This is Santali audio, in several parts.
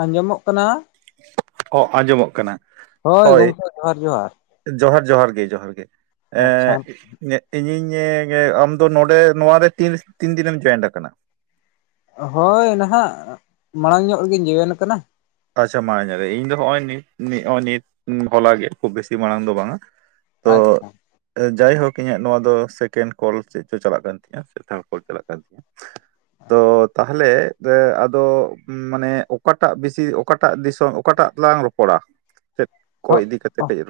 ᱟᱸᱡᱚᱢᱚᱜ ᱠᱟᱱᱟ ᱚ ᱟᱸᱡᱚᱢᱚᱜ ᱠᱟᱱᱟ ᱦᱳᱭ ᱜᱚᱝᱠᱮ ᱡᱚᱦᱟᱨ ᱡᱚᱦᱟᱨ ᱡᱚᱦᱟᱨ ᱡᱚᱦᱟᱨ ᱜᱮ ᱡᱚᱦᱟᱨ ᱜᱮ ᱟᱪᱪᱷᱟ ᱱᱤᱛ ᱤᱧᱤᱧ ᱟᱢ ᱫᱚ ᱱᱚᱰᱮ ᱱᱚᱣᱟ ᱨᱮ ᱛᱤᱱ ᱫᱤᱱᱮᱢ ᱡᱚᱭᱮᱱᱴ ᱟᱠᱟᱱᱟ ᱦᱳᱭ ᱱᱟᱦᱟᱜ ᱢᱟᱲᱟᱝ ᱧᱚᱜ ᱨᱮᱜᱮᱧ ᱡᱮᱣᱮᱱ ᱟᱠᱟᱱᱟ ᱟᱪᱪᱷᱟ ᱢᱟ ᱧᱮᱞ ᱤᱧ ᱫᱚ ᱱᱚᱜ ᱚᱭ ᱱᱤᱛ ᱱᱤᱛ ᱦᱚᱞᱟ ᱜᱮᱭᱟ ᱠᱷᱩᱵ ᱵᱤᱥᱤ ᱢᱟᱲᱟᱝ ᱫᱚ ᱵᱟᱝᱟ ᱛᱚ ᱟᱪᱪᱷᱟ ᱡᱟᱭᱦᱳᱠ ᱤᱧᱟᱹᱜ ᱱᱚᱣᱟ ᱫᱚ ᱥᱮᱠᱮᱱᱰ ᱠᱚᱞ ᱪᱮᱫ ᱪᱚ ᱪᱟᱞᱟᱜ ᱠᱟᱱ ᱛᱤᱧᱟᱹ ᱥᱮ ᱛᱷᱟᱲ ᱠᱚᱞ ᱪᱟᱞᱟᱜ ᱠᱟᱱ ᱛᱤᱧᱟᱹ ᱛᱚ ᱛᱟᱦᱞᱮ ᱟᱫᱚ ᱢᱟᱱᱮ ᱚᱠᱟᱴᱟᱜ ᱵᱤᱥᱤ ᱚᱠᱟᱴᱟᱜ ᱫᱤᱥᱚᱢ ᱚᱠᱟᱴᱟᱜ ᱞᱟᱝ ᱨᱚᱯᱚᱲᱟ ᱪᱮᱫ ᱠᱚ ᱤᱫᱤ ᱠᱟᱛᱮᱫ ᱠᱟᱹᱡ [unintelligible]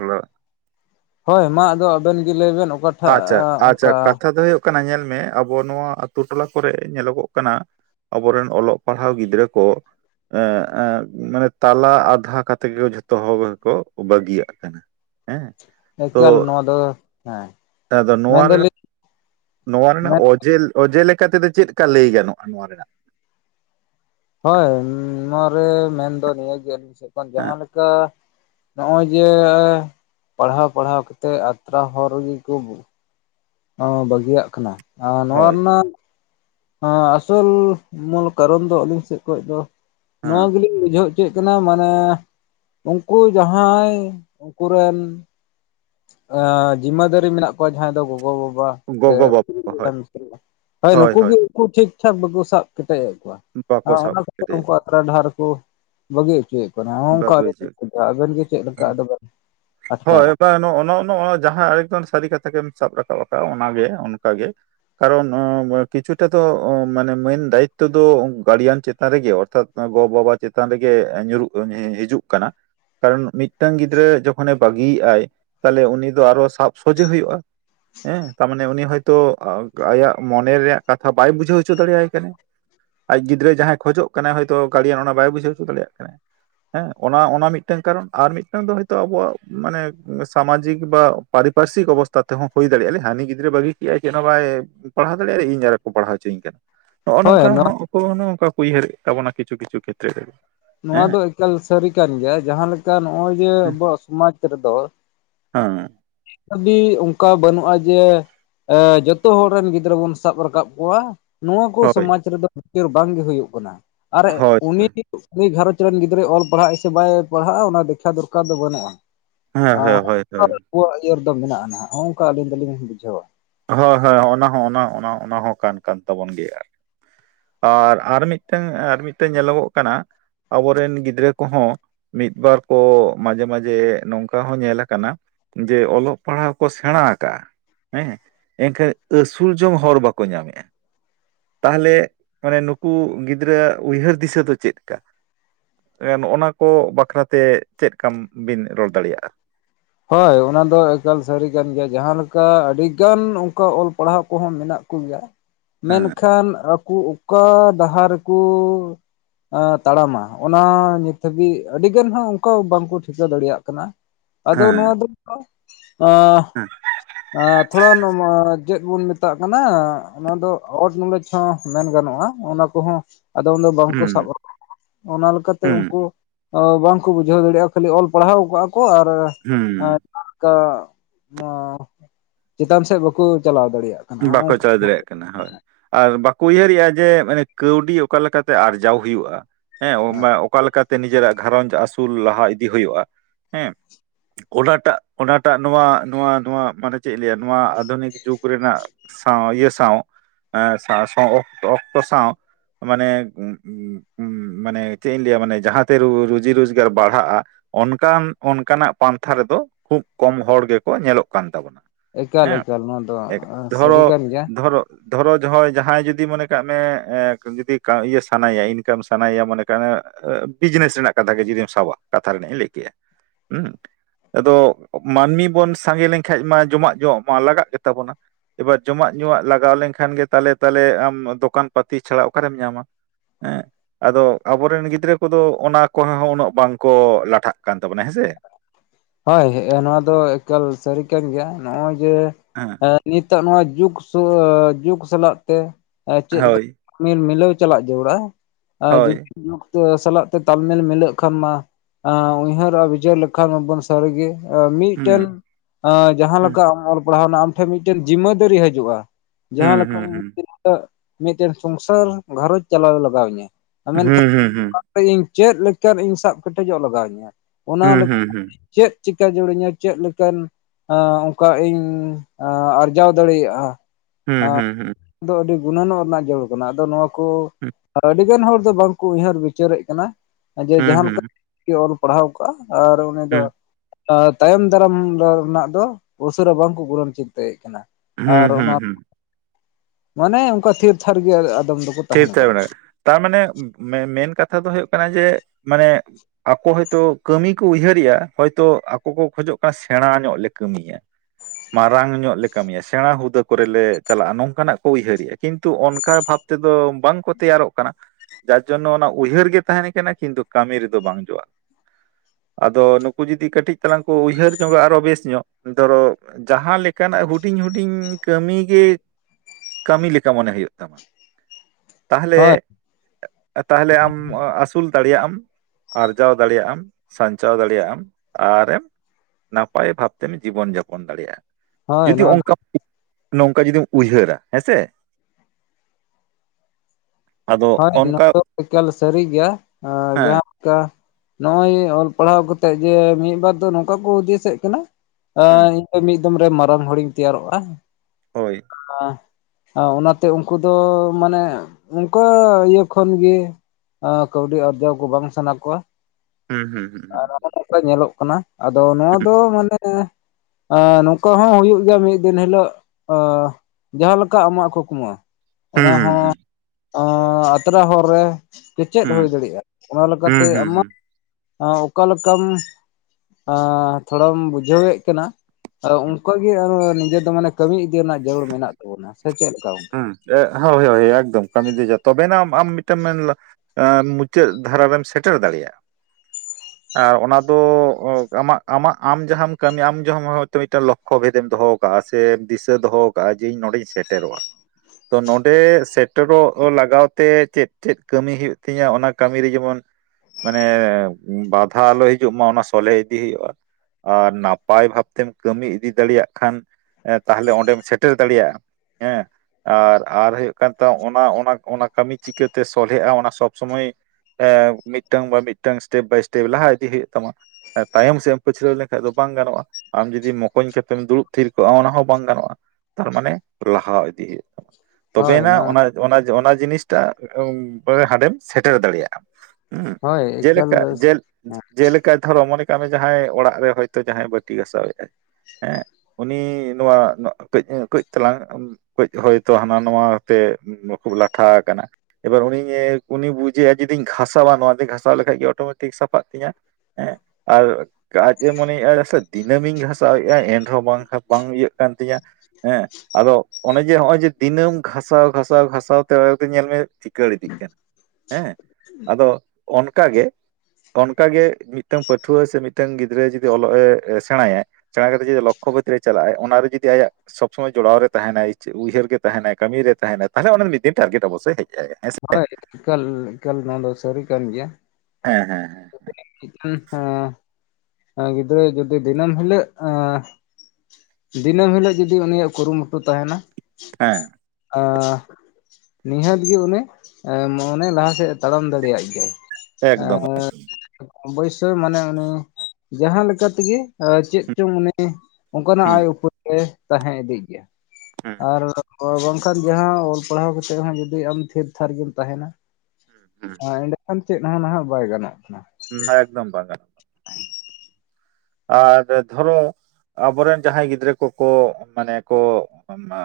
ᱦᱳᱭ ᱢᱟ ᱟᱫᱚ ᱟᱵᱮᱱ ᱜᱮ ᱞᱟᱹᱭᱵᱮᱱ ᱟᱪᱪᱷᱟ ᱚᱠᱟᱴᱟᱜ ᱟᱪᱪᱷᱟ ᱚᱱᱠᱟ ᱠᱟᱛᱷᱟ ᱫᱚ ᱦᱩᱭᱩᱜ ᱠᱟᱱᱟ ᱧᱮᱞ ᱢᱮ ᱟᱵᱚ ᱱᱚᱣᱟ ᱟᱛᱳ ᱴᱚᱞᱟ ᱠᱚᱨᱮ ᱧᱮᱞᱚᱜᱚᱜ ᱠᱟᱱᱟ ᱟᱵᱚᱨᱮᱱ ᱚᱞᱚᱜ ᱯᱟᱲᱦᱟᱣ ᱜᱤᱫᱽᱨᱟᱹ ᱠᱚ ᱢᱟᱱᱮ ᱛᱟᱞᱟ ᱟᱫᱷᱟ ᱠᱟᱛᱮᱜ ᱜᱮ ᱡᱷᱚᱛᱚ ᱦᱚᱲᱠᱚ ᱵᱟᱹᱜᱤᱭᱟᱜ ᱠᱟᱱᱟ᱾ ᱦᱮᱸ, ᱛᱚ ᱮᱠᱟᱞ ᱱᱚᱣᱟ ᱫᱚ ᱦᱮᱸ ᱟᱫᱚ ᱱᱚᱣᱟ ᱨᱮ ᱢᱮᱱᱫᱟᱞᱤᱧ ᱱᱚᱣᱟ ᱨᱮᱱᱟᱜ ᱢᱮᱱ ᱚᱡᱮ ᱚᱡᱮ ᱞᱮᱠᱟ ᱛᱮᱫᱚ ᱪᱮᱫᱠᱟ ᱞᱟᱹᱭ ᱜᱟᱱᱚᱜᱼᱟ ᱱᱚᱣᱟ ᱨᱮᱱᱟᱜ? ᱦᱳᱭ ᱱᱚᱣᱟᱨᱮ ᱢᱮᱱᱫᱚ ᱱᱤᱭᱟᱹᱜᱮ ᱢᱤᱫ ᱥᱮᱫ ᱠᱷᱚᱱ ᱦᱮᱸ ᱡᱟᱦᱟᱸ ᱞᱮᱠᱟ ᱱᱚᱜ ᱚᱭ ᱡᱮ ᱯᱟᱲᱦᱟᱣ ᱯᱟᱲᱦᱟᱣ ᱠᱟᱛᱮᱫ ᱟᱛᱨᱟ ᱦᱚᱨ ᱨᱤᱜᱤ ᱠᱩ ᱵᱟᱹᱜᱤᱭᱟᱜ ᱠᱟᱱᱟ ᱟᱨ ᱱᱚᱣᱟ ᱦᱳᱭ ᱨᱮᱱᱟᱜ ᱟᱥᱚᱞ ᱢᱩᱞ ᱠᱟᱨᱚᱱ ᱫᱚ ᱟᱹᱞᱤᱧ ᱥᱮᱫ ᱠᱷᱚᱱ ᱫᱚ ᱱᱚᱣᱟ ᱦᱮᱸ ᱜᱮᱞᱤᱧ ᱵᱩᱡᱷᱟᱹᱣ ᱪᱮᱫ ᱠᱟᱱᱟ ᱢᱟᱱᱮ ᱩᱱᱠᱩ ᱡᱟᱦᱟᱸᱭ ᱩᱱᱠᱩ ᱨᱮᱱ ᱡᱤᱢᱟᱹ ᱫᱟᱨᱤ ᱢᱮᱱᱟᱜ ᱠᱚᱣᱟ ᱡᱟᱦᱟᱸᱭ ᱫᱚ ᱜᱚᱜᱚ ᱵᱟᱵᱟ᱾ ᱥᱮ ᱜᱚᱜᱚ ᱵᱟᱵᱟ ᱠᱚ, ᱦᱳᱭ [unintelligible] ᱦᱳᱭ ᱱᱩᱠᱩ ᱜᱤ ᱩᱱᱠᱩ ᱴᱷᱤᱠᱼᱴᱷᱟᱠ ᱵᱟᱠᱩ ᱥᱟᱵ ᱠᱮᱴᱮᱡᱮᱫ ᱠᱚᱣᱟ᱾ ᱵᱟᱠᱚ ᱥᱟᱵ ᱚᱱᱟ ᱠᱷᱟᱹᱛᱤᱨ ᱫᱟᱲᱮᱭᱟᱜ ᱩᱱᱠᱩ ᱠᱚᱣᱟ ᱟᱛᱨᱟ ᱰᱟᱦᱟᱨ ᱠᱚ ᱵᱟᱹᱜᱤᱜ ᱪᱚᱭᱮᱫ ᱚᱱᱠᱟ ᱵᱟᱹᱜᱤ ᱦᱚᱪᱚᱭᱮᱫ ᱠᱚᱣᱟ [unintelligible] ᱟᱵᱮᱱ ᱜᱮ ᱪᱮᱫ ᱞᱮᱠᱟ ᱦᱮᱸ ᱟᱫᱚᱵᱮᱱ ᱟᱴᱠᱟᱨᱟ [unintelligible] ᱡᱟᱦᱟᱸ [unintelligible] ᱥᱟᱹᱨᱤ ᱠᱟᱛᱷᱟ ᱜᱮᱢ ᱥᱟᱵ ᱨᱟᱠᱟᱵ ᱟᱠᱟᱫᱟ ᱚᱮ ᱚᱱᱠᱟᱜ ᱜᱮ ᱠᱟᱨᱚᱱ ᱠᱤᱪᱷᱩᱴᱟ ᱫᱚ ᱢᱟᱱᱮ ᱢᱮᱱ ᱫᱟᱭᱤᱛᱛᱚ ᱫᱚ ᱜᱟᱲᱤᱭᱟᱱ ᱪᱮᱛᱟᱱ ᱨᱮᱜᱮ ᱚᱨᱛᱷᱟᱛ ᱜᱚ ᱵᱟᱵᱟ ᱪᱮᱛᱟᱱ ᱨᱮᱜᱮ ᱧᱩᱨᱩᱜ ᱦᱤᱡᱩᱜ ᱠᱟᱱᱟ ᱠᱟᱨᱚᱱ ᱢᱤᱫᱴᱟᱝ ᱜᱤᱫᱽᱨᱟᱹ ᱡᱚᱠᱷᱚᱱᱮ ᱵᱟᱹᱜᱤᱜ-ᱟᱭ ᱛᱷᱟᱞᱮ ᱩᱱᱤ ᱫᱚ ᱟᱨᱚ ᱥᱟᱵ ᱥᱚᱡᱷᱮ ᱦᱩᱭᱩᱜᱼᱟ᱾ ᱦᱮᱸ ᱛᱟᱨᱢᱟᱱᱮ ᱩᱱᱤ ᱦᱚᱭᱛᱳ ᱟᱭᱟᱜ ᱢᱚᱱᱮ ᱨᱮᱭᱟᱜ ᱠᱟᱛᱷᱟ ᱵᱟᱭ ᱵᱩᱡᱷᱟᱹᱣ ᱦᱚᱪᱚ ᱫᱟᱲᱮᱭᱟᱭ ᱠᱟᱱᱟᱭ᱾ ᱟᱡ ᱜᱤᱫᱽᱨᱟᱹ ᱡᱟᱦᱟᱸᱭ ᱠᱷᱚᱡᱚᱜ ᱠᱟᱱᱟᱭ ᱦᱚᱭᱛᱳ ᱜᱟᱲᱤᱭᱟᱱ ᱚᱱᱟ ᱵᱟᱭ ᱵᱩᱡᱷᱟᱹᱣ ᱦᱚᱪᱚ ᱫᱟᱲᱮᱭᱟᱜ ᱠᱟᱱᱟᱭ᱾ ᱦᱮᱸ, ᱚᱱᱟ ᱚᱱᱟ ᱢᱤᱫᱴᱟᱝ ᱠᱟᱨᱚᱱ ᱟᱨ ᱢᱤᱫᱴᱟᱝ ᱫᱚ ᱦᱚᱭᱛᱳ ᱟᱵᱚᱣᱟᱜ ᱢᱟᱱᱮ ᱥᱟᱢᱟᱡᱤᱠ ᱵᱟ ᱯᱟᱨᱤᱯᱟᱨᱥᱤᱠ ᱚᱵᱚᱥ ᱛᱟᱛᱮ ᱦᱚᱸ ᱦᱩᱭ ᱫᱟᱲᱮᱭᱟᱜᱼᱟ ᱞᱮ ᱦᱟᱹᱱᱤ ᱜᱤᱫᱽᱨᱟᱹ ᱵᱟᱹᱜᱤ ᱠᱮᱫᱼᱟᱭ ᱪᱮᱫ ᱦᱚᱸ ᱵᱟᱭ ᱯᱟᱲᱦᱟᱣ ᱫᱟᱲᱮᱟᱭ ᱤᱧ ᱟᱨ ᱠᱚ ᱯᱟᱲᱦᱟᱣ ᱦᱚᱪᱚᱤᱧ ᱠᱟᱱᱟ᱾ ᱱᱚᱜᱼᱚ ᱦᱳᱭ ᱱᱚᱝᱠᱟ ᱱᱚᱣᱟ ᱦᱚᱸ ᱚᱠᱚᱱᱚ ᱱᱚᱝᱠᱟ ᱠᱚ ᱩᱭᱦᱟᱹᱨᱮᱫ ᱛᱟᱵᱱᱟ ᱠᱤᱪᱷᱩ ᱠᱤᱪᱷᱩ ᱠᱷᱮᱛᱨᱮ ᱨᱮ᱾ ᱱᱚᱣᱟ ᱫᱚ ᱮᱠᱟᱞ ᱥᱟᱹᱨᱤ ᱠᱟᱱ ᱜᱮᱭᱟ ᱡᱟᱦᱟᱸ ᱞᱮᱠᱟ ᱱᱚᱜᱼᱚᱭ ᱡᱮ ᱦᱮᱸ ᱟᱵᱚᱣᱟᱜ ᱥᱚᱢᱟᱡ ᱨᱮᱫᱚ ᱦᱮᱸ᱾ ᱟᱹᱰᱤ ᱩᱝᱠᱟ ᱵᱟᱹᱱᱩᱜᱼᱟ ᱡᱮ ᱡᱚᱛᱚ ᱦᱚᱲ ᱨᱮᱱ ᱜᱤᱫᱽᱨᱟᱹ ᱵᱚᱱ ᱥᱟᱵ ᱨᱟᱠᱟᱵ ᱠᱚᱣᱟ᱾ ᱱᱚᱣᱟ ᱠᱚ ᱦᱳᱭ ᱥᱚᱢᱟᱡᱽ ᱨᱮᱫᱚ ᱩᱪᱟᱹᱨ ᱵᱟᱝᱜᱮ ᱦᱩᱭᱩᱜ ᱠᱟᱱᱟ ᱟᱨ ᱦᱳᱭ ᱩᱱᱤ ᱦᱳᱭ ᱩᱱᱤ ᱜᱷᱟᱨᱚᱪ ᱨᱮᱱ ᱜᱤᱫᱽᱨᱟᱹ ᱚᱞ ᱯᱟᱲᱦᱟᱜᱼᱟᱭ ᱥᱮ ᱵᱟᱭ ᱯᱟᱲᱦᱟᱜᱼᱟ ᱚᱱᱟ ᱫᱮᱠᱷᱟ ᱫᱚᱨᱠᱟᱨ ᱫᱚ ᱵᱟᱹᱱᱩᱜᱼᱟ᱾ ᱦᱮᱸ ᱟᱸ ᱦᱮᱸ ᱦᱳᱭ ᱦᱳᱭ ᱚᱠᱟᱨ ᱟᱵᱚᱣᱟᱜ ᱤᱭᱟᱹ ᱨᱮᱫᱚ ᱢᱮᱱᱟᱜᱼᱟᱱ ᱦᱟᱸᱜ ᱚᱝᱠᱟ ᱟᱹᱞᱤᱧ ᱫᱚᱞᱤᱧ ᱵᱩᱡᱷᱟᱹᱣᱼᱟ᱾ ᱦᱳᱭ ᱦᱳᱭ ᱚᱱᱟ ᱦᱚᱸ ᱚᱱᱟ ᱚᱱᱟ ᱚᱱᱟ ᱦᱚᱸ ᱠᱟᱱ ᱠᱟᱱ ᱛᱟᱵᱚᱱ ᱜᱮᱭᱟ᱾ ᱟᱨ ᱟᱨ ᱢᱤᱫᱴᱮᱝ ᱟᱨ ᱢᱤᱫᱴᱟᱝ ᱧᱮᱞᱚᱜᱚᱜ ᱠᱟᱱᱟ ᱟᱵᱚᱨᱮᱱ ᱜᱤᱫᱽᱨᱟᱹ ᱠᱚᱦᱚᱸ ᱢᱤᱫᱵᱟᱨ ᱠᱚ ᱢᱟᱡᱷᱮ ᱢᱟᱡᱷᱮ ᱱᱚᱝᱠᱟ ᱦᱚᱸ ᱧᱮᱞ ᱟᱠᱟᱱᱟ ᱡᱮ ᱚᱞᱚᱜ ᱯᱟᱲᱦᱟᱣ ᱠᱚ ᱥᱮᱬᱟ ᱟᱠᱟᱜᱼᱟ, ᱦᱮᱸ ᱮᱱᱠᱷᱟᱹᱡ ᱟᱹᱥᱩᱞ ᱡᱚᱝ ᱦᱚᱲ ᱵᱟᱠᱚ ᱧᱟᱢᱮᱜᱼᱟ᱾ ᱛᱟᱦᱚᱞᱮ ᱢᱟᱱᱮ ᱱᱩᱠᱩ ᱜᱤᱫᱽᱨᱟᱹ ᱩᱭᱦᱟᱹᱨ ᱫᱤᱥᱟᱹ ᱫᱚ ᱪᱮᱫᱠᱟ? ᱮ ᱱᱚᱜᱼᱚ ᱱᱟᱠᱚ ᱵᱟᱠᱷᱨᱟ ᱛᱮ ᱪᱮᱫ ᱠᱟᱢ ᱵᱤᱱ ᱨᱚᱲ ᱫᱟᱲᱮᱭᱟᱜᱼᱟ? ᱦᱳᱭ ᱚᱱᱟ ᱫᱚ ᱮᱠᱟᱞ ᱥᱟᱹᱨᱤ ᱠᱟᱱ ᱜᱮᱭᱟ ᱡᱟᱦᱟᱸ ᱞᱮᱠᱟ ᱟᱹᱰᱤᱜᱟᱱ ᱚᱱᱠᱟ ᱚᱞ ᱯᱟᱲᱦᱟᱣ ᱠᱚᱦᱚᱸ ᱢᱮᱱᱟᱜ ᱠᱩ ᱜᱮᱭᱟ ᱦᱮᱸ ᱢᱮᱱᱠᱷᱟᱱ ᱟᱠᱩ ᱩᱠᱟ ᱰᱟᱦᱟᱨ ᱠᱩ ᱮᱸ ᱛᱟᱲᱟᱢᱟ ᱚᱱᱟ ᱱᱤᱛ ᱦᱟᱹᱵᱤᱡ ᱟᱹᱰᱤ ᱜᱟᱱ ᱦᱚᱸ ᱚᱱᱠᱟ ᱵᱟᱝᱠᱚ ᱴᱷᱤᱠᱟᱹ ᱫᱟᱲᱮᱭᱟᱜ ᱠᱟᱱᱟ᱾ ᱟᱫᱚ ᱦᱮᱸ ᱱᱚᱣᱟ ᱫᱚ ᱚᱝᱠᱟ ᱟᱸ ᱦᱮᱸ᱾ ᱮᱸ ᱛᱷᱚᱲᱟ ᱱᱚᱢ ᱪᱮᱫ ᱵᱚᱱ ᱢᱮᱛᱟᱜ ᱠᱟᱱᱟ ᱱᱚᱣᱟ ᱫᱚ [unintelligible] ᱦᱮᱸ ᱢᱮᱱ ᱜᱟᱱᱚᱜᱼᱟ, ᱚᱱᱟ ᱠᱚᱦᱚᱸ ᱟᱫᱚ ᱫᱚ ᱵᱟᱝᱠᱚ ᱦᱩᱸ ᱥᱟᱵ [unintelligible] ᱚᱱᱟ ᱞᱮᱠᱟᱛᱮ ᱦᱩᱸ ᱩᱝᱠᱩ ᱮᱸ ᱵᱟᱝᱠᱚ ᱵᱩᱡᱷᱟᱹᱣ ᱫᱟᱲᱮᱭᱟᱜᱼᱟ ᱠᱷᱟᱹᱞᱤ ᱚᱞ ᱯᱟᱲᱦᱟᱣ ᱠᱟᱜᱼᱟ ᱠᱚ ᱟᱨ ᱦᱩᱸ ᱮᱸ ᱚᱝᱠᱟ ᱟᱸ ᱪᱮᱛᱟᱱ ᱥᱮᱫ ᱵᱟᱠᱩ ᱪᱟᱞᱟᱣ ᱫᱟᱲᱮᱭᱟᱜᱼᱟ᱾ ᱵᱟᱠᱚ ᱪᱟᱞᱟᱣ ᱫᱟᱲᱮᱭᱟᱜ ᱠᱟᱱᱟ ᱦᱳᱭ᱾ ᱟᱨ ᱵᱟᱠᱚ ᱩᱭᱦᱟᱹᱨᱮᱜᱼᱟ ᱡᱮ ᱢᱟᱱᱮ ᱠᱟᱹᱣᱰᱤ ᱚᱠᱟ ᱞᱮᱠᱟᱛᱮ ᱟᱨᱡᱟᱣ ᱦᱩᱭᱩᱜᱼᱟ, ᱦᱮᱸ᱾ ᱚᱠᱟ ᱞᱮᱠᱟᱛᱮ ᱱᱤᱡᱮᱨᱟᱜ ᱜᱷᱟᱨᱚᱸᱡᱽ ᱟᱹᱥᱩᱞ ᱞᱟᱦᱟ ᱤᱫᱤ ᱦᱩᱭᱩᱜᱼᱟ ᱦᱮᱸ᱾ ᱚᱱᱟᱴᱟᱜ ᱚᱱᱟᱴᱟᱜ ᱱᱚᱣᱟ ᱱᱚᱣᱟ ᱱᱚᱣᱟ ᱢᱟᱱᱮ ᱪᱮᱫ ᱤᱧ ᱞᱟᱹᱭᱟ ᱱᱚᱣᱟ ᱟᱫᱷᱩᱱᱤᱠ ᱡᱩᱜᱽ ᱨᱮᱱᱟᱜ ᱥᱟᱶ ᱤᱭᱟᱹ ᱥᱟᱶ ᱮᱸ ᱥᱟᱶ ᱥᱟᱶ ᱚᱠᱛᱚ ᱥᱟᱶ ᱢᱟᱱᱮ ᱢᱟᱱᱮ ᱪᱮᱫ ᱤᱧ ᱞᱟᱹᱭᱟ ᱢᱟᱱᱮ ᱡᱟᱦᱟᱸᱛᱮ ᱨᱩᱡᱤ ᱨᱳᱡᱽᱜᱟᱨ ᱵᱟᱲᱦᱟᱜᱼᱟ ᱚᱱᱠᱟᱱ ᱚᱱᱠᱟᱱᱟᱜ ᱯᱟᱱᱛᱷᱟ ᱨᱮᱫᱚ ᱠᱷᱩᱵ ᱠᱚᱢ ᱦᱚᱲ ᱜᱮᱠᱚ ᱧᱮᱞᱚᱜ ᱠᱟᱱ ᱛᱟᱵᱚᱱᱟ᱾ ᱮᱠᱟᱞ ᱮᱠᱟᱞ ᱱᱚᱣᱟ ᱫᱚ ᱥᱟᱹᱨᱤ ᱫᱷᱚᱨᱚ ᱠᱟᱱ ᱜᱮᱭᱟ ᱫᱷᱚᱨᱚ ᱫᱷᱚᱨᱚ ᱡᱚᱦᱚᱭ ᱡᱟᱦᱟᱸᱭ ᱡᱩᱫᱤ ᱢᱚᱱᱮ ᱠᱟᱜ ᱢᱮ ᱡᱩᱫᱤ ᱤᱭᱟᱹ ᱥᱟᱱᱟᱭᱮᱭᱟ ᱤᱱᱠᱟᱢ ᱥᱟᱱᱟᱭᱮᱭᱟ ᱢᱟᱱᱮ ᱠᱟᱱᱮ ᱵᱤᱡᱽᱱᱮᱥ ᱨᱮᱱᱟᱜ ᱠᱟᱛᱷᱟ ᱜᱮ ᱡᱩᱫᱤᱢ ᱥᱟᱵᱟ ᱠᱟᱛᱷᱟ ᱨᱮᱱᱟᱜ ᱤᱧ ᱞᱟᱹᱭ ᱠᱮᱫᱟ ᱦᱩᱸ, ᱟᱫᱚ ᱢᱟᱹᱱᱢᱤ ᱵᱚᱱ ᱥᱟᱸᱜᱮ ᱞᱮᱱᱠᱷᱟᱱ ᱢᱟ ᱡᱚᱢᱟᱜ ᱧᱩᱟᱜ ᱢᱟ ᱞᱟᱜᱟᱜ ᱜᱮᱛᱟᱵᱚᱱᱟ᱾ ᱮᱵᱟᱨ ᱡᱚᱢᱟᱜ ᱧᱩᱣᱟᱜ ᱞᱟᱜᱟᱣ ᱞᱮᱱᱠᱷᱟᱱ ᱜᱮ ᱛᱟᱦᱞᱮ ᱛᱟᱦᱞᱮ ᱟᱢ ᱫᱚᱠᱟᱱ ᱯᱟᱹᱛᱤ ᱪᱷᱟᱲᱟ ᱚᱠᱟᱨᱮᱢ ᱧᱟᱢᱟ? ᱦᱮᱸ ᱟᱫᱚ ᱟᱵᱚᱨᱮᱱ ᱜᱤᱫᱽᱨᱟᱹ ᱠᱚᱫᱚ ᱚᱱᱟ ᱠᱚᱨᱮ ᱦᱚᱸ ᱩᱱᱟᱹᱜ ᱵᱟᱝᱠᱚ ᱞᱟᱴᱷᱟᱜ ᱠᱟᱱ ᱛᱟᱵᱚᱱᱟ ᱦᱮᱸᱥᱮ? ᱦᱳᱭ ᱱᱚᱣᱟ ᱫᱚ ᱮᱠᱟᱞ ᱥᱟᱹᱨᱤ ᱠᱟᱱ ᱜᱮᱭᱟ, ᱱᱚᱜᱼᱚᱭ ᱡᱮ ᱦᱮᱸ᱾ ᱟᱨ ᱱᱤᱛᱚᱜ ᱱᱚᱣᱟ ᱡᱩᱜ ᱥᱩ ᱡᱩᱜ ᱥᱟᱞᱟᱜ ᱛᱮ ᱪᱮᱫᱞᱮᱠᱟ ᱦᱳᱭ ᱢᱤᱞ ᱢᱤᱞᱟᱹᱣ ᱪᱟᱞᱟᱜ ᱡᱟᱹᱨᱩᱲᱟ ᱟᱨ ᱦᱳᱭ ᱡᱩᱫᱤ ᱩᱱ ᱚᱠᱛᱚ ᱥᱟᱞᱟᱜ ᱛᱮ ᱛᱟᱞᱢᱮᱞ ᱢᱤᱞᱟᱹᱜ ᱠᱷᱟᱱ ᱢᱟ ᱩᱭᱦᱟᱹᱨ ᱟᱨ ᱵᱤᱡᱟᱹᱨ ᱞᱮᱠᱷᱟᱡ ᱢᱟᱵᱚᱱ ᱥᱟᱹᱨᱤᱜᱮ ᱢᱤᱫᱴᱮᱱ ᱦᱩᱸ ᱡᱟᱸᱦᱟ ᱦᱩᱸ ᱞᱮᱠᱟ ᱟᱢ ᱚᱞ ᱯᱟᱲᱦᱟᱣᱱᱟᱢ ᱴᱷᱮᱱ ᱢᱤᱫᱴᱮᱱ ᱡᱤᱢᱟᱹᱫᱟᱨᱤ ᱦᱤᱡᱩᱜᱼᱟ ᱡᱟᱦᱟᱸ ᱦᱩᱸ ᱞᱮᱠᱟ ᱦᱩᱸ ᱤᱧ ᱦᱩᱸ ᱢᱤᱫᱴᱮᱱ ᱥᱚᱝᱥᱟᱨ ᱜᱷᱟᱨᱚᱸᱧᱡᱽ ᱪᱟᱞᱟᱣ ᱞᱟᱜᱟᱣ ᱤᱧᱟᱹ ᱢᱮᱱᱠᱷᱟᱱ ᱦᱩᱸ ᱦᱩᱸ ᱦᱩᱸ ᱤᱧ ᱪᱮᱫ ᱞᱮᱠᱟᱱ ᱤᱧ ᱥᱟᱵ ᱠᱮᱴᱮᱡᱼᱚᱜ ᱞᱟᱜᱟᱣ ᱤᱧᱟᱹ ᱚᱱᱟ ᱞᱮᱠᱟ ᱪᱮᱫ ᱪᱤᱠᱟ ᱡᱟᱹᱲᱤᱧᱟ ᱪᱮᱫ ᱞᱮᱠᱟᱱ ᱚᱱᱠᱟ ᱤᱧ ᱟᱨᱡᱟᱣ ᱫᱟᱲᱮᱭᱟᱜᱼᱟ ᱚᱱᱟ ᱦᱩᱸ ᱦᱩᱸ ᱦᱩᱸ ᱫᱚ ᱟᱹᱰᱤ ᱜᱩᱱᱟᱹᱱᱚᱜ ᱨᱮᱱᱟᱜ ᱡᱚᱲ ᱠᱟᱱᱟ ᱟᱫᱚ ᱱᱚᱣᱟ ᱠᱚ ᱟᱹᱰᱤᱜᱟᱱ ᱦᱚᱲ ᱫᱚ ᱵᱟᱝ ᱠᱚ ᱩᱭᱦᱟᱹᱨ ᱵᱤᱪᱟᱹᱨᱮᱫ ᱠᱟᱱᱟ ᱡᱮ ᱡᱟᱦᱟᱸ ᱞᱮᱠᱟ ᱚᱞ ᱯᱟᱲᱦᱟᱣ ᱠᱟᱜᱼᱟ ᱟᱨ ᱩᱱᱤ ᱫᱚ ᱛᱟᱭᱚᱢ ᱫᱟᱨᱟᱢ ᱨᱮᱱᱟᱜ ᱫᱚ ᱩᱥᱟᱹᱨᱟ ᱵᱟᱝ ᱠᱚ ᱜᱩᱨᱩᱱ ᱪᱤᱱᱛᱟᱹᱭᱮᱫ ᱠᱟᱱᱟ ᱟᱨ ᱚᱱᱟ ᱦᱩᱸ, ᱢᱟᱱᱮ ᱚᱱᱠᱟ ᱛᱷᱤᱨ ᱛᱷᱟᱨ ᱜᱮ ᱟᱫᱚᱢ ᱫᱚᱠᱚ ᱛᱷᱤᱨ ᱛᱟᱦᱮᱱ ᱛᱷᱟᱨ ᱠᱟᱱᱟ ᱢᱮᱱᱟᱜ ᱛᱟᱨ ᱢᱟᱱᱮ ᱢᱮᱱ ᱠᱟᱛᱷᱟ ᱫᱚ ᱦᱩᱭᱩᱜ ᱠᱟᱱᱟ ᱡᱮ ᱢᱟᱱᱮ ᱟᱠᱚ ᱦᱚᱭᱛᱳ ᱠᱟᱹᱢᱤ ᱠᱚ ᱩᱭᱦᱟᱹᱨ ᱮᱫᱟ ᱦᱚᱭᱛᱳ ᱟᱠᱚ ᱠᱚ ᱠᱷᱚᱡᱚᱜ ᱠᱟᱱᱟ ᱥᱮᱸᱬᱟ ᱧᱚᱜ ᱞᱮ ᱠᱟᱹᱢᱤᱭᱟ ᱢᱟᱨᱟᱝ ᱧᱚᱜ ᱞᱮ ᱠᱟᱹᱢᱤᱭᱟ ᱥᱮᱬᱟ ᱦᱩᱫᱟᱹ ᱠᱚᱨᱮᱞᱮ ᱪᱟᱞᱟᱜᱼᱟ ᱱᱚᱝᱠᱟ ᱱᱟᱜ ᱠᱚ ᱩᱭᱦᱟᱹᱨᱮᱫᱼᱟ ᱠᱤᱱᱛᱩ ᱚᱱᱠᱟ ᱵᱷᱟᱵᱽ ᱛᱮᱫᱚ ᱵᱟᱝ ᱠᱚ ᱛᱮᱭᱟᱨᱚᱜ ᱠᱟᱱᱟ ᱡᱟᱨ ᱡᱚᱱᱱᱚ ᱚᱱᱟ ᱩᱭᱦᱟᱹᱨ ᱜᱮ ᱛᱟᱦᱮᱸᱱ ᱠᱟᱱᱟ ᱠᱤᱱᱛᱩ ᱠᱟᱹᱢᱤ ᱨᱮᱫᱚ ᱵᱟᱝ ᱡᱚᱜᱼᱟ ᱟᱫᱚ ᱱᱩᱠᱩ ᱡᱩᱫᱤ ᱠᱟᱹᱴᱤᱡ ᱛᱟᱞᱟᱝ ᱠᱚ ᱩᱭᱦᱟᱹᱨ ᱧᱚᱜᱟ ᱟᱨᱚ ᱵᱮᱥ ᱧᱚᱜ ᱫᱷᱚᱨᱚ ᱡᱟᱦᱟᱸ ᱞᱮᱠᱟᱱᱟᱜ ᱦᱩᱰᱤᱧ ᱦᱩᱰᱤᱧ ᱠᱟᱹᱢᱤ ᱜᱮ ᱠᱟᱹᱢᱤ ᱞᱮᱠᱟ ᱢᱚᱱᱮ ᱦᱩᱭᱩᱜ ᱛᱟᱢᱟ ᱛᱟᱦᱚᱞᱮ ᱦᱳᱭ ᱛᱟᱦᱚᱞᱮ ᱟᱢ ᱟᱹᱥᱩᱞ ᱫᱟᱲᱮᱭᱟᱜ ᱟᱢ ᱟᱨᱡᱟᱣ ᱫᱟᱲᱮᱭᱟᱜᱼᱟᱢ ᱥᱟᱧᱪᱟᱣ ᱫᱟᱲᱮᱭᱟᱜᱼᱟᱢ ᱟᱨᱮᱢ ᱱᱟᱯᱟᱭ ᱵᱷᱟᱵᱽᱛᱮᱢ ᱡᱤᱵᱚᱱ ᱡᱟᱯᱚᱱ ᱫᱟᱲᱮᱭᱟᱜᱼᱟ ᱦᱳᱭ ᱡᱩᱫᱤ ᱱᱚᱣᱟ ᱫᱚ ᱚᱱᱠᱟ ᱱᱚᱝᱠᱟ ᱡᱩᱫᱤᱢ ᱩᱭᱦᱟᱹᱨᱟ ᱦᱮᱸᱥᱮ ᱟᱫᱚ ᱦᱳᱭ ᱚᱱᱠᱟ ᱱᱚᱣᱟ ᱫᱚ ᱮᱠᱟᱞ ᱥᱟᱹᱨᱤ ᱜᱮᱭᱟ ᱟᱨ ᱦᱮᱸ ᱡᱟᱦᱟᱸ ᱠᱟ ᱱᱚᱜᱼᱚᱭ ᱚᱞ ᱯᱟᱲᱦᱟᱣ ᱠᱟᱛᱮᱫ ᱡᱮ ᱢᱤᱫᱵᱟᱨ ᱫᱚ ᱱᱚᱝᱠᱟ ᱠᱚ ᱦᱩᱫᱤᱥᱮᱫ ᱠᱟᱱᱟ ᱦᱩᱸ ᱤᱧ ᱫᱚ ᱢᱤᱫ ᱫᱚᱢ ᱨᱮ ᱢᱟᱨᱟᱝ ᱦᱚᱲᱤᱧ ᱛᱮᱭᱟᱨᱚᱜᱼᱟ ᱦᱳᱭ ᱚᱱᱟᱛᱮ ᱩᱱᱠᱩ ᱫᱚ ᱢᱟᱱᱮ ᱚᱠᱟ ᱤᱭᱟᱹ ᱠᱷᱚᱱ ᱜᱮ ᱠᱟᱹᱣᱰᱤ ᱟᱨᱡᱟᱣ ᱠᱚ ᱵᱟᱝ ᱥᱟᱱᱟ ᱠᱚᱣᱟ ᱦᱩᱸ ᱦᱩᱸ ᱦᱩᱸ ᱦᱩᱸ ᱚᱱᱠᱟ ᱧᱮᱞᱚᱜ ᱠᱟᱱᱟ ᱟᱫᱚ ᱱᱚᱣᱟ ᱫᱚ ᱢᱟᱱᱮ ᱱᱚᱝᱠᱟ ᱦᱚᱸ ᱦᱩᱭᱩᱜ ᱜᱮᱭᱟ ᱢᱤᱫ ᱫᱤᱱ ᱦᱤᱞᱳᱜ ᱡᱟᱦᱟᱸᱞᱮᱠᱟ ᱟᱢᱟᱜ ᱠᱩᱠᱢᱩ ᱦᱩᱸ ᱚᱱᱟ ᱦᱚᱸ ᱦᱩᱸ ᱟᱛᱨᱟ ᱦᱚᱨ ᱨᱮ ᱠᱮᱪᱮᱫ ᱦᱩᱭ ᱦᱩᱸ ᱫᱟᱲᱮᱭᱟᱜᱼᱟ ᱚᱱᱟ ᱦᱩᱸ ᱞᱮᱠᱟᱛᱮ ᱟᱢᱟᱜ ᱦᱩᱸ ᱚᱠᱟᱞᱮᱠᱟᱢ ᱛᱷᱚᱲᱟᱢ ᱵᱩᱡᱷᱟᱹᱣᱮᱫ ᱠᱟᱱᱟ ᱚᱱᱠᱟ ᱜᱮ ᱱᱤᱡᱮ ᱫᱚ ᱢᱟᱱᱮ ᱠᱟᱹᱢᱤ ᱤᱫᱤ ᱨᱮᱱᱟᱜ ᱡᱟᱹᱨᱩᱲ ᱢᱮᱱᱟᱜ ᱛᱟᱵᱚᱱᱟ ᱥᱮ ᱪᱮᱫ ᱞᱮᱠᱟ ᱜᱳᱝᱠᱮ ᱦᱩᱸ ᱦᱳᱭ ᱦᱳᱭ ᱮᱠᱫᱚᱢ ᱠᱟᱹᱢᱤ ᱫᱚ ᱡᱚᱛ ᱛᱚᱵᱮᱱᱟ ᱟᱢ ᱢᱤᱫᱴᱮᱱ ᱮᱢ ᱢᱮᱱ ᱮ ᱢᱩᱪᱟᱹᱫ ᱫᱷᱟᱨᱟ ᱨᱮᱢ ᱥᱮᱴᱮᱨ ᱫᱟᱲᱮᱭᱟᱜᱼᱟ ᱟᱨ ᱚᱱᱟ ᱫᱚ ᱟᱢᱟᱜ ᱟᱢᱟᱜ ᱟᱢ ᱡᱟᱦᱟᱸᱼᱟᱢ ᱠᱟᱹᱢᱤ ᱟᱢ ᱡ ᱦᱚᱭᱛᱳ ᱢᱤᱫᱴᱟᱝ ᱞᱚᱠᱠᱷᱚ ᱠᱚ ᱵᱷᱮᱫᱮ ᱮᱢ ᱫᱚᱦᱚ ᱟᱠᱟᱜᱼᱟ ᱥᱮ ᱫᱤᱥᱟᱹ ᱫᱚᱦᱚ ᱟᱠᱟᱫᱟᱼᱟ ᱡᱮ ᱤᱧ ᱱᱚᱸᱰᱮᱧ ᱥᱮᱴᱮᱨᱚᱜᱼᱟ ᱛᱚ ᱱᱚᱸᱰᱮ ᱥᱮᱴᱮᱨᱚᱜ ᱞᱟᱜᱟᱣ ᱛᱮ ᱪᱮᱜ ᱪᱮᱜ ᱠᱟᱹᱢᱤ ᱦᱩᱭᱩᱜ ᱛᱤᱧᱟᱹ ᱚᱱᱟ ᱠᱟᱹᱢᱤ ᱨᱮ ᱡᱮᱢᱚᱱ ᱢᱟᱱᱮ ᱵᱟᱫᱷᱟ ᱟᱞᱚ ᱦᱤᱡᱩᱜ ᱢᱟ ᱚᱱᱟ ᱥᱚᱞᱦᱮ ᱤᱫᱤ ᱦᱩᱭᱩᱜᱼᱟ ᱟᱨ ᱱᱟᱯᱟᱭ ᱵᱷᱟᱵᱽᱛᱮᱢ ᱠᱟᱹᱢᱤ ᱤᱫᱤ ᱫᱟᱲᱤᱭᱟᱜ ᱠᱷᱟᱱ ᱮᱸ ᱛᱟᱦᱚᱞᱮ ᱚᱸᱰᱮᱢ ᱥᱮᱴᱮᱨ ᱫᱟᱲᱮᱭᱟᱜᱼᱟ ᱦᱮᱸ ᱟᱨ ᱟᱨ ᱦᱩᱭᱩᱜ ᱠᱟᱱ ᱛᱟᱢ ᱚᱱᱟ ᱚᱱᱟ ᱚᱱᱟ ᱠᱟᱹᱢᱤ ᱪᱤᱠᱟᱹᱛᱮ ᱥᱚᱞᱦᱮᱜᱼᱟ ᱚᱱᱟ ᱥᱚᱵ ᱥᱚᱢᱚᱭ ᱮᱻ ᱢᱤᱫᱴᱟᱝ ᱵᱟ ᱢᱤᱫᱴᱟᱝ ᱥᱴᱮᱯ ᱵᱟᱭ ᱥᱴᱮᱯ ᱞᱟᱦᱟ ᱤᱫᱤ ᱦᱩᱭᱩᱜ ᱛᱟᱢᱟ ᱮ ᱛᱟᱭᱚᱢ ᱥᱮᱜ ᱮᱢ ᱯᱟᱹᱪᱷᱟ. ᱞᱟᱣ ᱞᱮᱠᱷᱟᱡ ᱫᱚ ᱵᱟᱝ ᱜᱟᱱᱚᱜᱼᱟ ᱟᱢ ᱡᱩᱫᱤ ᱢᱚᱠᱚᱧ ᱠᱟᱛᱮᱢ ᱫᱩᱲᱩᱵ ᱛᱷᱤᱨ ᱠᱚᱜᱼᱟ ᱚᱱᱟ ᱦᱚᱸ ᱵᱟᱝ ᱜᱟᱱᱚᱜᱼᱟ ᱛᱟᱨᱢᱟᱱᱮ ᱞᱟᱦᱟᱣ ᱤᱫᱤ ᱦᱤᱭᱩᱜ ᱦᱳᱭ ᱛᱚᱵᱮᱭᱱᱟᱜ ᱱᱚᱣᱟ ᱚᱱᱟ ᱚᱱᱟ ᱚᱱᱟ ᱡᱤᱱᱤᱥᱴᱟᱜ ᱦᱟᱸᱰᱮᱢ ᱥᱮᱴᱮᱨ ᱫᱟᱲᱮᱭᱟᱜᱼᱟ ᱦᱩᱸ ᱦᱳᱭ ᱮᱠᱟᱞ ᱡᱮᱞᱮᱠᱟ ᱡᱮᱞ ᱡᱮᱞᱮᱠᱟ ᱫᱷᱚᱨᱚ ᱢᱚᱱᱮ ᱠᱟᱜ ᱢᱮ ᱡᱟᱦᱟᱸᱭ ᱚᱲᱟᱜ ᱨᱮ ᱦᱚᱭᱛᱳ ᱡᱟᱦᱟᱸᱭ ᱵᱟᱹᱴᱤ ᱜᱟᱥᱟᱣ ᱮᱫᱟᱭ ᱮᱸᱜ ᱩᱱᱤ ᱱᱚᱣᱟ ᱱᱚᱜ ᱠᱟᱹᱡ ᱠᱟᱹᱡ ᱪᱟᱞᱟᱝ ᱦᱳᱭᱛᱚ ᱦᱟᱱᱟ ᱱᱟᱣᱟ ᱛᱮ ᱠᱷᱩᱵ ᱞᱟᱴᱷᱟᱣ ᱟᱠᱟᱱᱟ ᱮᱵᱟᱨ ᱩᱱᱤᱧᱮ ᱩᱱᱤᱭ ᱵᱩᱡᱮᱭᱟ ᱡᱩᱫᱤᱧ ᱜᱷᱟᱥᱟᱣᱟ ᱱᱚᱣᱟ ᱫᱚᱧ ᱜᱷᱟᱥᱟᱣ ᱞᱮᱠᱷᱟᱡ ᱜᱮ ᱚᱴᱳᱢᱮᱴᱤᱠ ᱥᱟᱯᱷᱟᱜ ᱛᱤᱧᱟᱹ ᱦᱮᱸ ᱟᱨ ᱟᱡᱽ ᱮ ᱢᱚᱱᱮᱭᱼᱟ ᱥᱮ ᱫᱤᱱᱟᱹᱢᱤᱧ ᱜᱷᱟᱥᱟᱣᱮᱜᱼᱟ ᱮᱱ ᱨᱮᱦᱚᱸ ᱵᱟᱝ ᱠᱷᱟᱯ ᱯᱟᱝ ᱤᱭᱟᱹᱜ ᱠᱟᱱ ᱛᱤᱧᱟᱹ ᱦᱮᱸ ᱟᱫᱚ ᱚᱱᱮ ᱡᱮ ᱱᱚᱜᱼᱚᱭ ᱡᱮ ᱫᱤᱱᱟᱹᱢ ᱜᱷᱟᱥᱟᱣ ᱜᱷᱟᱥᱟᱣ ᱜᱷᱟᱥᱟᱣ ᱛᱮ [unintelligible] ᱧᱮᱞ ᱢᱮ ᱪᱤᱠᱟ. ᱲ ᱤᱫᱤᱜ ᱠᱟᱱᱟ ᱦᱮᱸ ᱟᱫᱚ ᱚᱱᱠᱟᱜ ᱜᱮ ᱚᱱᱠᱟᱜ ᱜᱮ ᱢᱤᱫᱴᱟᱝ ᱯᱟᱹᱴᱷᱩᱣᱟᱹ ᱥᱮ ᱢᱤᱫᱴᱟᱝ ᱜᱤᱫᱽᱨᱟᱹ ᱡᱩᱫᱤ ᱚᱞᱚᱜ ᱮ ᱥᱮᱬᱟᱭᱟᱭ ᱥᱮᱬᱟ ᱠᱟᱛᱮ ᱡᱩᱫᱤ ᱞᱚᱠᱠᱷᱚ ᱵᱚᱛᱤᱨᱮ ᱪᱟᱞᱟᱜᱼᱟᱭ ᱚᱱᱟᱨᱮ ᱡᱩᱫᱤ ᱟᱭᱟᱜ ᱥᱚᱵᱽᱥᱚᱢᱚᱭ ᱡᱚᱲᱟᱣ ᱨᱮ ᱛᱟᱦᱮᱱᱟᱭ ᱩᱭᱦᱟᱹᱨ ᱜᱮ ᱛᱟᱦᱮᱱᱟᱭ ᱠᱟᱹᱢᱤ ᱨᱮ ᱛᱟᱦᱮᱱᱟ ᱛᱟᱦᱚᱞᱮ ᱚᱱᱟ ᱫᱚ ᱢᱤᱫ ᱫᱤᱱ ᱴᱟᱨᱜᱮᱴ ᱚᱵᱚᱥᱥᱚᱭ ᱦᱮᱡ ᱟᱭᱟ ᱦᱮᱸ ᱥᱮ [inaudible] ᱮᱠᱟᱞ ᱮᱠᱟᱞ ᱱᱚᱣᱟ ᱫᱚ ᱥᱟᱹᱨᱤ ᱠᱟᱱ ᱜᱮᱭᱟ ᱦᱮᱸ ᱦᱮᱸ ᱦᱮᱸ [unintelligible] ᱦᱩᱸ ᱜᱤᱫᱽᱨᱟᱹ ᱡᱩᱫᱤ ᱫᱤᱱᱟᱹᱢ ᱦᱤᱞᱟᱹᱜ ᱟᱸᱻ ᱫᱤᱱᱟᱹᱢ ᱦᱤᱞᱳᱜ ᱡᱩᱫᱤ ᱩᱱᱤᱭᱟᱜ ᱠᱩᱨᱩᱢᱩᱴᱩ ᱛᱟᱦᱮᱱᱟ ᱦᱮᱸ ᱟᱸ ᱱᱤᱦᱟ. ᱛ ᱜᱮ ᱩᱱᱤ ᱮᱸ ᱢᱚᱱᱮ ᱞᱟᱦᱟ ᱥᱮᱜᱼᱮ ᱛᱟᱲᱟᱢ ᱫᱟᱲᱮᱭᱟᱜ ᱜᱮᱭᱟᱭ ᱮᱠᱫᱚᱢ ᱮᱸᱻᱜ ᱵᱚ. ᱭᱥᱳᱭ ᱢᱟᱱᱮ ᱩᱱᱤ ᱡᱟᱦᱟᱸ ᱞᱮᱠᱟ ᱛᱤᱜᱮ ᱪᱮᱜ ᱦᱩᱸ ᱪᱚᱝ ᱩᱱᱤ ᱚᱱᱠᱟᱱᱟᱜ ᱦᱩᱸ ᱟᱭ ᱩᱯᱟ. [inaudible] ᱛᱟᱦᱮᱸ ᱤᱫᱤᱜ ᱜᱮᱭᱟ ᱦᱩᱸ ᱟᱨ ᱦᱚᱭ ᱵᱟᱝᱠᱷᱟᱱ ᱡᱟᱦᱟᱸ ᱚᱞ ᱯᱟᱲᱦᱟᱣ ᱠᱟᱛᱮᱜ ᱦᱚᱸ ᱡᱩᱫᱤ ᱟᱢ ᱛᱷᱤᱨ ᱛᱷᱟᱨ ᱜᱮᱢ ᱛᱟᱦᱮᱱᱟ ᱦᱩᱸ ᱮᱸᱰᱮᱠᱷᱟᱱ ᱪᱮᱜ ᱦᱚᱸ ᱱᱟᱦᱟᱸᱜ ᱵᱟᱭ ᱜᱟᱱᱚᱜᱼᱟ ᱠᱟᱱᱟ [unintelligible] ᱟᱫᱚ ᱫᱷᱚᱨᱚ ᱟᱵᱚᱨᱮᱱ ᱡᱟᱦᱟᱸᱭ ᱜᱤᱫᱽᱨᱟᱹ ᱠᱚᱠᱚ ᱢᱟᱱᱮ ᱠᱚᱜ ᱟᱢᱟ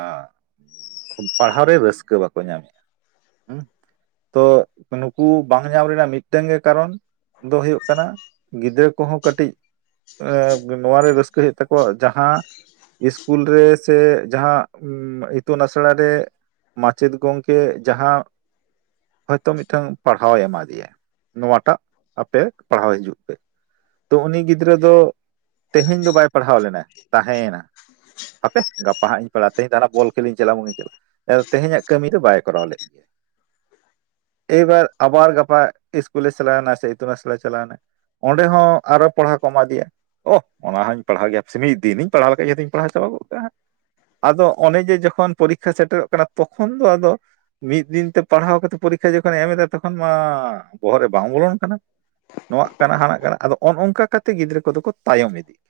ᱯᱟᱲᱦᱟᱣ ᱨᱮ ᱨᱟᱹᱥᱠᱟᱹ ᱵᱟᱠᱚ ᱧᱟᱢ ᱢᱮᱜᱼᱟ ᱦᱩᱸ ᱛᱚ ᱱᱩᱠᱩ ᱵᱟᱝ ᱧᱟᱢ ᱨᱮᱱᱟᱜ ᱢᱤᱫᱴᱮᱝ ᱜᱮ ᱠᱟᱨᱚᱱ ᱫᱚ ᱦᱩᱭᱩᱜ ᱠᱟᱱᱟ ᱜᱤᱫᱟᱹᱨ ᱠᱚᱦᱚᱸ ᱠᱟᱹᱴᱤᱡ ᱮᱸᱜ ᱱᱚᱣᱟᱨᱮ ᱨᱟᱹᱥᱠᱟᱹ ᱦᱩᱭᱩᱜ ᱛᱟᱠᱚᱣᱟ ᱡᱟᱦᱟᱸ ᱤᱥᱠᱩᱞ ᱨᱮ ᱥᱮ ᱡᱟᱦᱟᱸ ᱤᱛᱩᱱ ᱟᱥᱲᱟᱨᱮ ᱢᱟᱪᱮᱫ ᱜᱚᱝᱠᱮ ᱡᱟᱦᱟᱸ ᱦᱚᱭᱛᱚ ᱢᱤᱫᱴᱟᱝ ᱯᱟᱲᱦᱟᱣ ᱮ ᱮᱢᱟ ᱫᱮᱭᱟ ᱱᱚᱣᱟᱴᱟᱜ ᱟᱯᱮ ᱯᱟᱲᱦᱟᱣ ᱦᱤᱡᱩᱜ ᱯᱮ ᱛᱚ ᱩᱱᱤ ᱜᱤ ᱫᱽᱨᱟᱹ ᱫᱚ ᱛᱮᱦᱮᱧ ᱫᱚ ᱵᱟᱭ ᱯᱟᱲᱦᱟᱣ ᱞᱮᱱᱟ ᱛᱟᱦᱮᱸᱭᱮᱱᱟ ᱦᱟᱯᱷᱮ ᱜᱟᱯᱟᱦᱟᱸᱜ ᱤᱧ ᱯᱟᱲᱦᱟᱜᱼᱟ ᱛᱮᱦᱤᱧ ᱫᱚ ᱦᱟᱱᱟ ᱵᱚᱞ ᱠᱷᱮᱞ ᱤᱧ ᱪᱟᱞᱟᱜᱼᱟ ᱢᱩᱵᱷᱤᱧ ᱪᱟᱞᱟᱜᱼᱟ ᱮᱻ ᱛᱮᱦᱤᱧᱟᱜ ᱠᱟᱹᱢᱤ ᱫᱚ ᱵᱟᱭ ᱠᱚᱨᱟᱣ ᱞᱮᱜ ᱜᱮᱭᱟ ᱮᱵᱟᱨ ᱟᱵᱟᱨ ᱜᱟᱯᱟ ᱤᱥᱠᱩᱞ ᱮ ᱪᱟᱞᱟᱣᱮᱱᱟ ᱥᱮ ᱤᱛᱩᱱ ᱟᱥᱟᱲᱟᱭ ᱪᱟᱞᱟᱣᱱᱟᱭ ᱚᱸᱰᱮ ᱦᱚᱸ ᱟᱨᱚ ᱯᱟᱲᱦᱟᱣ ᱠ ᱠᱚᱮᱢᱟ ᱫᱮᱭᱟ ᱚᱦ ᱚᱱᱟᱦᱚᱧ ᱯᱟᱲᱦᱟᱣ ᱜᱮᱭᱟ ᱦᱟᱯᱮ ᱥᱮ ᱢᱤᱫ ᱫᱤᱱ ᱤᱧ ᱯᱟᱲᱟᱣ ᱞᱮᱠᱷᱟᱡ ᱡᱚᱛᱚᱧ ᱯᱟᱲᱦᱟᱣ ᱪᱟᱵᱟ ᱜᱚᱜ ᱠᱟᱜᱼᱟ ᱦᱟᱸᱜ ᱟᱫᱚ ᱚᱱᱮ ᱡᱮ ᱡᱚᱠᱷᱚᱱ ᱯᱚᱨᱤᱠᱷᱟ ᱥᱮᱴᱮᱨᱚᱜ ᱠᱟᱱᱟ ᱛᱚᱠᱷᱚᱱ ᱫᱚ ᱟᱫᱚ ᱢᱤᱫ ᱫᱤᱱ ᱛᱮ ᱯᱟᱨᱦᱟᱣ ᱠᱟᱛᱮ ᱯᱚᱨᱤᱠᱷᱟ ᱡᱚᱠᱷᱚᱱᱮ ᱮᱢ ᱮᱫᱟ ᱛᱚᱠᱷᱚᱱ ᱢᱟ ᱵᱚᱦᱚᱜ ᱨᱮ ᱵᱟᱝ ᱵᱚᱞᱚᱱ ᱠᱟᱱᱟ ᱱᱚᱣᱟ ᱠᱟᱱᱟ ᱦᱟᱱᱟᱼᱱᱟᱜ ᱠᱟᱱᱟ ᱟᱫᱚ ᱚᱱ ᱚᱱᱠᱟ ᱠᱟᱛᱮᱫ ᱜᱤᱫᱽᱨᱟᱹ ᱠᱚ ᱫᱚ ᱠᱚ ᱛᱟᱭᱚᱢ ᱤᱫᱤᱜ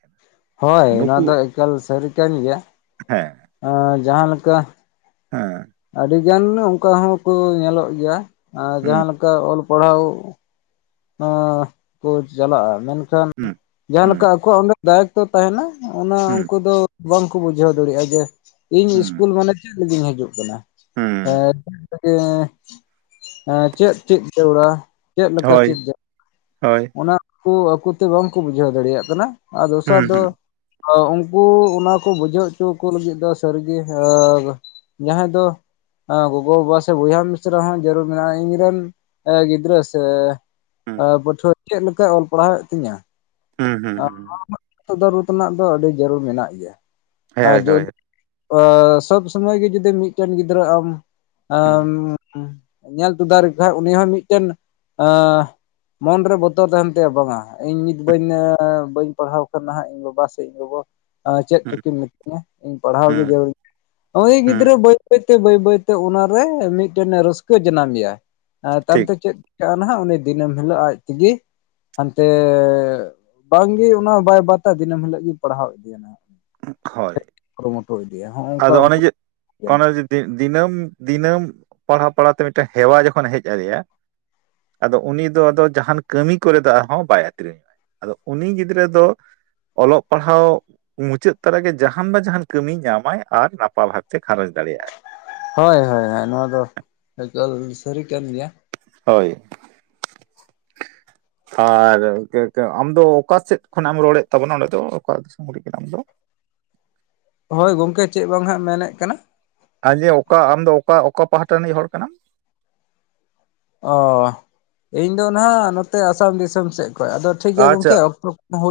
ᱦᱳᱭ ᱚᱱᱟ ᱱᱩᱠᱩ ᱫᱚ ᱮᱠᱟᱞ ᱥᱟᱹᱨᱤ ᱠᱟᱱ ᱜᱮᱭᱟ᱾ ᱦᱮᱸ ᱟ ᱡᱟᱦᱟᱸ ᱞᱮᱠᱟ ᱦᱮᱸ ᱟᱹᱰᱤᱜᱟᱱ ᱚᱱᱠᱟ ᱦᱚᱸᱠᱚ ᱧᱮᱞᱚᱜ ᱜᱮᱭᱟ ᱟᱸ ᱦᱩᱸ ᱡᱟᱦᱟᱸ ᱞᱮᱠᱟ ᱚᱞ ᱯᱟᱲᱦᱟᱣ ᱟᱸ ᱠᱩ ᱡᱟᱞᱟᱜᱼᱟ ᱢᱮᱱ ᱠᱷᱟᱱ ᱦᱩᱸ ᱡᱟᱦᱟᱸ ᱦᱩᱸ ᱞᱮᱠᱟ ᱟᱠᱚᱣᱟᱜ ᱚᱸᱰᱮ ᱫᱟᱭᱮᱠ ᱠᱛᱚ ᱛᱟᱦᱮᱱᱟ ᱚᱱᱟ ᱦᱩᱸ ᱩᱱᱠᱩ ᱫᱚ ᱵᱟᱝ ᱠᱚ ᱵᱩᱡᱷᱟᱹᱣ ᱫᱟᱲᱮᱭᱟᱜᱼᱟ ᱡᱮ ᱤᱧ ᱦᱩᱸ ᱤᱥᱠᱩᱞ ᱢᱟᱱᱮ [unintelligible] ᱦᱤᱡᱩᱜ ᱠᱟᱱᱟ ᱦᱩᱸ [unintelligible] ᱪᱮᱸ ᱮ ᱪᱮᱫ ᱪᱮᱫ ᱡᱟᱹᱲᱩᱲᱟ ᱦᱳᱭ ᱼᱼ ᱦᱳᱭ ᱚᱱᱟ ᱠᱩ ᱟᱠᱚ ᱛᱮ ᱵᱟᱝ ᱠᱚ ᱵᱩᱡᱷᱟᱹᱣ ᱫᱟᱲᱮᱭᱟᱜ ᱠᱟᱱᱟ ᱟᱨ ᱫᱚᱥᱟᱨ ᱦᱩᱸ ᱫᱚ ᱦᱩᱸ ᱟᱣ ᱩᱱᱠᱩ ᱚᱱᱟᱠᱩ ᱵᱩᱡᱷᱟᱹᱣ ᱦᱚᱪᱚ ᱟᱠᱩ ᱞᱟᱹᱜᱤᱫ ᱫᱚ ᱥᱟᱹᱨᱤᱜᱤ ᱦᱮᱣ ᱡᱟᱦᱟᱸᱭ ᱫᱚ ᱟᱸ ᱜᱚᱜᱚ ᱵᱟᱵᱟ ᱥᱮ ᱵᱚᱭᱦᱟ ᱢᱤᱥᱨᱟ ᱦᱚᱸ ᱡᱟᱹᱨᱩᱲ ᱢᱮᱱᱟᱜᱼᱟ ᱤᱧ ᱨᱮᱱ ᱜᱤᱫᱽᱨᱟᱹ ᱥᱮ ᱟ ᱦᱩᱸ ᱯᱟᱹᱴᱷᱩᱣᱟᱹ ᱪᱮᱫ ᱞᱮᱠᱟᱭ ᱚᱞ ᱯᱟᱲᱦᱟᱣ ᱮᱫ ᱛᱤᱧᱟᱹ ᱦᱩᱸ ᱦᱩᱸ ᱦᱩᱸ ᱨᱩᱴ ᱨᱮᱱᱟᱜ ᱫᱚ ᱟᱹᱰᱤ ᱡᱟᱹᱨᱩᱲ ᱢᱮᱱᱟᱜ ᱜᱮᱭᱟ ᱟᱨ ᱦᱳᱭ ᱡᱩ ᱦᱳᱭ ᱟ ᱥᱚᱵ ᱥᱚᱢᱚᱭ ᱜᱮ ᱡᱩᱫᱤ ᱢᱤᱫᱴᱮᱱ ᱜᱤᱫᱽᱨᱟᱹ ᱟᱢ ᱟᱢ ᱦᱩᱸ ᱧᱮᱞ ᱛᱩᱫᱟ ᱮᱠᱷᱟᱱ ᱩᱱᱤ ᱦᱚᱸ ᱢᱤᱫᱴᱮᱱ ᱟ ᱢᱚᱱ ᱨᱮ ᱵᱚᱛᱚᱨ ᱛᱟᱦᱮᱸᱱ ᱛᱟᱭᱟ ᱵᱟᱝᱼᱟ ᱤᱧ ᱧᱤᱛ ᱵᱟᱹᱧ ᱟ ᱵᱟᱹᱧ ᱯᱟᱲᱦᱟᱣ ᱟᱠᱟᱱᱟ ᱦᱟᱸᱜ ᱤᱧ ᱵᱟᱵᱟ ᱥᱮ ᱤᱧ ᱜᱚᱜᱚ ᱟ ᱪᱮᱫ ᱦᱩᱸ ᱪᱚᱠᱤᱱ ᱢᱤᱛᱟᱹᱧᱟ ᱤᱧ ᱯᱟᱲᱦᱟᱣ ᱜᱮ ᱦᱩᱸ ᱡᱟᱹᱨᱩᱲᱟ ᱩᱱᱤ ᱦᱩᱸ ᱜᱤᱫᱽᱨᱟᱹ ᱵᱟᱹᱭ ᱵᱟᱹᱭ ᱛᱮ ᱵᱟᱹᱭ ᱵᱟᱹᱭ ᱛᱮ ᱚᱱᱟᱨᱮ ᱢᱤᱫᱴᱮᱱ ᱮ ᱨᱟᱹᱥᱠᱟᱹ ᱡᱳᱱᱟᱱᱜᱮᱭᱟ ᱟ ᱛᱟᱭᱚᱢ ᱴᱷᱤᱠ ᱛᱮ ᱪᱮᱫ ᱪᱤᱠᱟᱹᱜᱼᱟ ᱱᱟᱦᱟᱜ ᱩᱱᱤ ᱫᱤᱱᱟᱹᱢ ᱦᱤᱞᱳᱜ ᱟᱡ ᱛᱮᱜᱤ ᱦᱟᱱᱛᱮ ᱵᱟᱝ ᱜᱤ ᱚᱱᱟ ᱵᱟᱭ ᱵᱟᱛᱟ ᱫᱤᱱᱟᱹᱢ ᱦᱤᱞᱳᱜ ᱜᱤ ᱯᱟᱲᱦᱟᱣ ᱩᱪᱩᱭᱮ ᱦᱳᱭ ᱱᱟᱦᱟᱜ ᱤᱫᱤᱭᱟ ᱦᱚᱸᱜᱼᱚ ᱱᱚᱠᱟᱠᱩᱚᱜᱼᱟ [unintelligible] ᱫᱤᱱ ᱫᱤᱱᱟᱹᱢ ᱫᱤᱱᱟᱹᱢ ᱯᱟᱲᱦᱟᱣ ᱯᱟᱲᱦᱟᱣ ᱛᱮ ᱢᱤᱫ ᱴᱮᱱ ᱦᱮᱣᱟ ᱡᱚᱠᱷᱚᱱᱮ ᱦᱮᱡ ᱟᱫᱮᱭᱟ ᱟᱫᱚ ᱩᱱᱤ ᱫᱚ ᱟᱫᱚ ᱡᱟᱦᱟᱸᱱ ᱠᱟᱹᱢᱤ ᱠᱚᱨᱮᱫ ᱫᱚ ᱟᱨᱦᱚᱸ ᱵᱟᱭ ᱟᱹᱛᱨᱤᱧᱟ ᱟᱫᱚ ᱩᱱᱤ ᱜᱤᱫᱽᱨᱟᱹ ᱫᱚ ᱚᱞᱚᱜ ᱯᱟᱲᱦᱟᱣ ᱢᱩᱪᱟᱹᱫ ᱛᱚᱨᱟ ᱜᱮ ᱡᱟᱦᱟᱸᱱ ᱵᱟ ᱡᱟᱦᱟᱸᱱ ᱠᱟᱹᱢᱤ ᱧᱟᱢᱟᱭ ᱟᱨ ᱱᱟᱯᱟ ᱵᱷᱟᱵᱽ ᱛᱮ ᱜᱷᱟᱨᱚᱸᱡᱽ ᱫᱟᱲᱮᱭᱟᱜᱼᱟᱭ ᱦᱳᱭ ᱦᱳᱭ ᱦᱳᱭ ᱱᱚᱣᱟ ᱫᱚ ᱮᱠᱟᱞ ᱥᱟᱹᱨᱤ ᱠᱟᱱ ᱜᱮᱭᱟ ᱦᱳᱭ ᱟᱨ ᱟᱢᱫᱚ ᱳᱠᱟ ᱥᱮᱫ ᱠᱷᱚᱱᱟᱜ ᱮᱢ ᱨᱚᱲᱮᱫ ᱛᱟᱵᱚᱱᱟ ᱚᱸᱰᱮ ᱫᱚ ᱚᱠᱟ ᱫᱤᱥᱚᱢ ᱨᱮᱜ ᱟᱢ ᱫᱚ ᱦᱳᱭ ᱜᱚᱝᱠᱮ ᱪᱮᱫ ᱵᱟᱝ ᱦᱟᱜ ᱢᱮᱱᱮᱫ ᱠᱟᱱᱟ ᱟ ᱡᱮ ᱚᱠᱟ ᱟᱢ ᱫᱚ ᱚᱠᱟ, ᱚᱠᱟ ᱯᱟᱦᱟᱴᱟ ᱨᱤᱱᱤᱡ ᱦᱚᱲ ᱠᱟᱱᱟᱢ ᱚ ᱤᱧ ᱫᱚ ᱱᱟᱦᱟᱜ ᱱᱚᱛᱮ ᱟᱥᱟᱢ ᱫᱤᱥᱚᱢ ᱥᱮᱫ ᱠᱷᱚᱱ ᱟᱫᱚ ᱴᱷᱤᱠ ᱜᱮᱭᱟ ᱟᱪᱪᱷᱟ ᱜᱚᱢᱠᱮ ᱚᱠᱛᱚ ᱦᱳ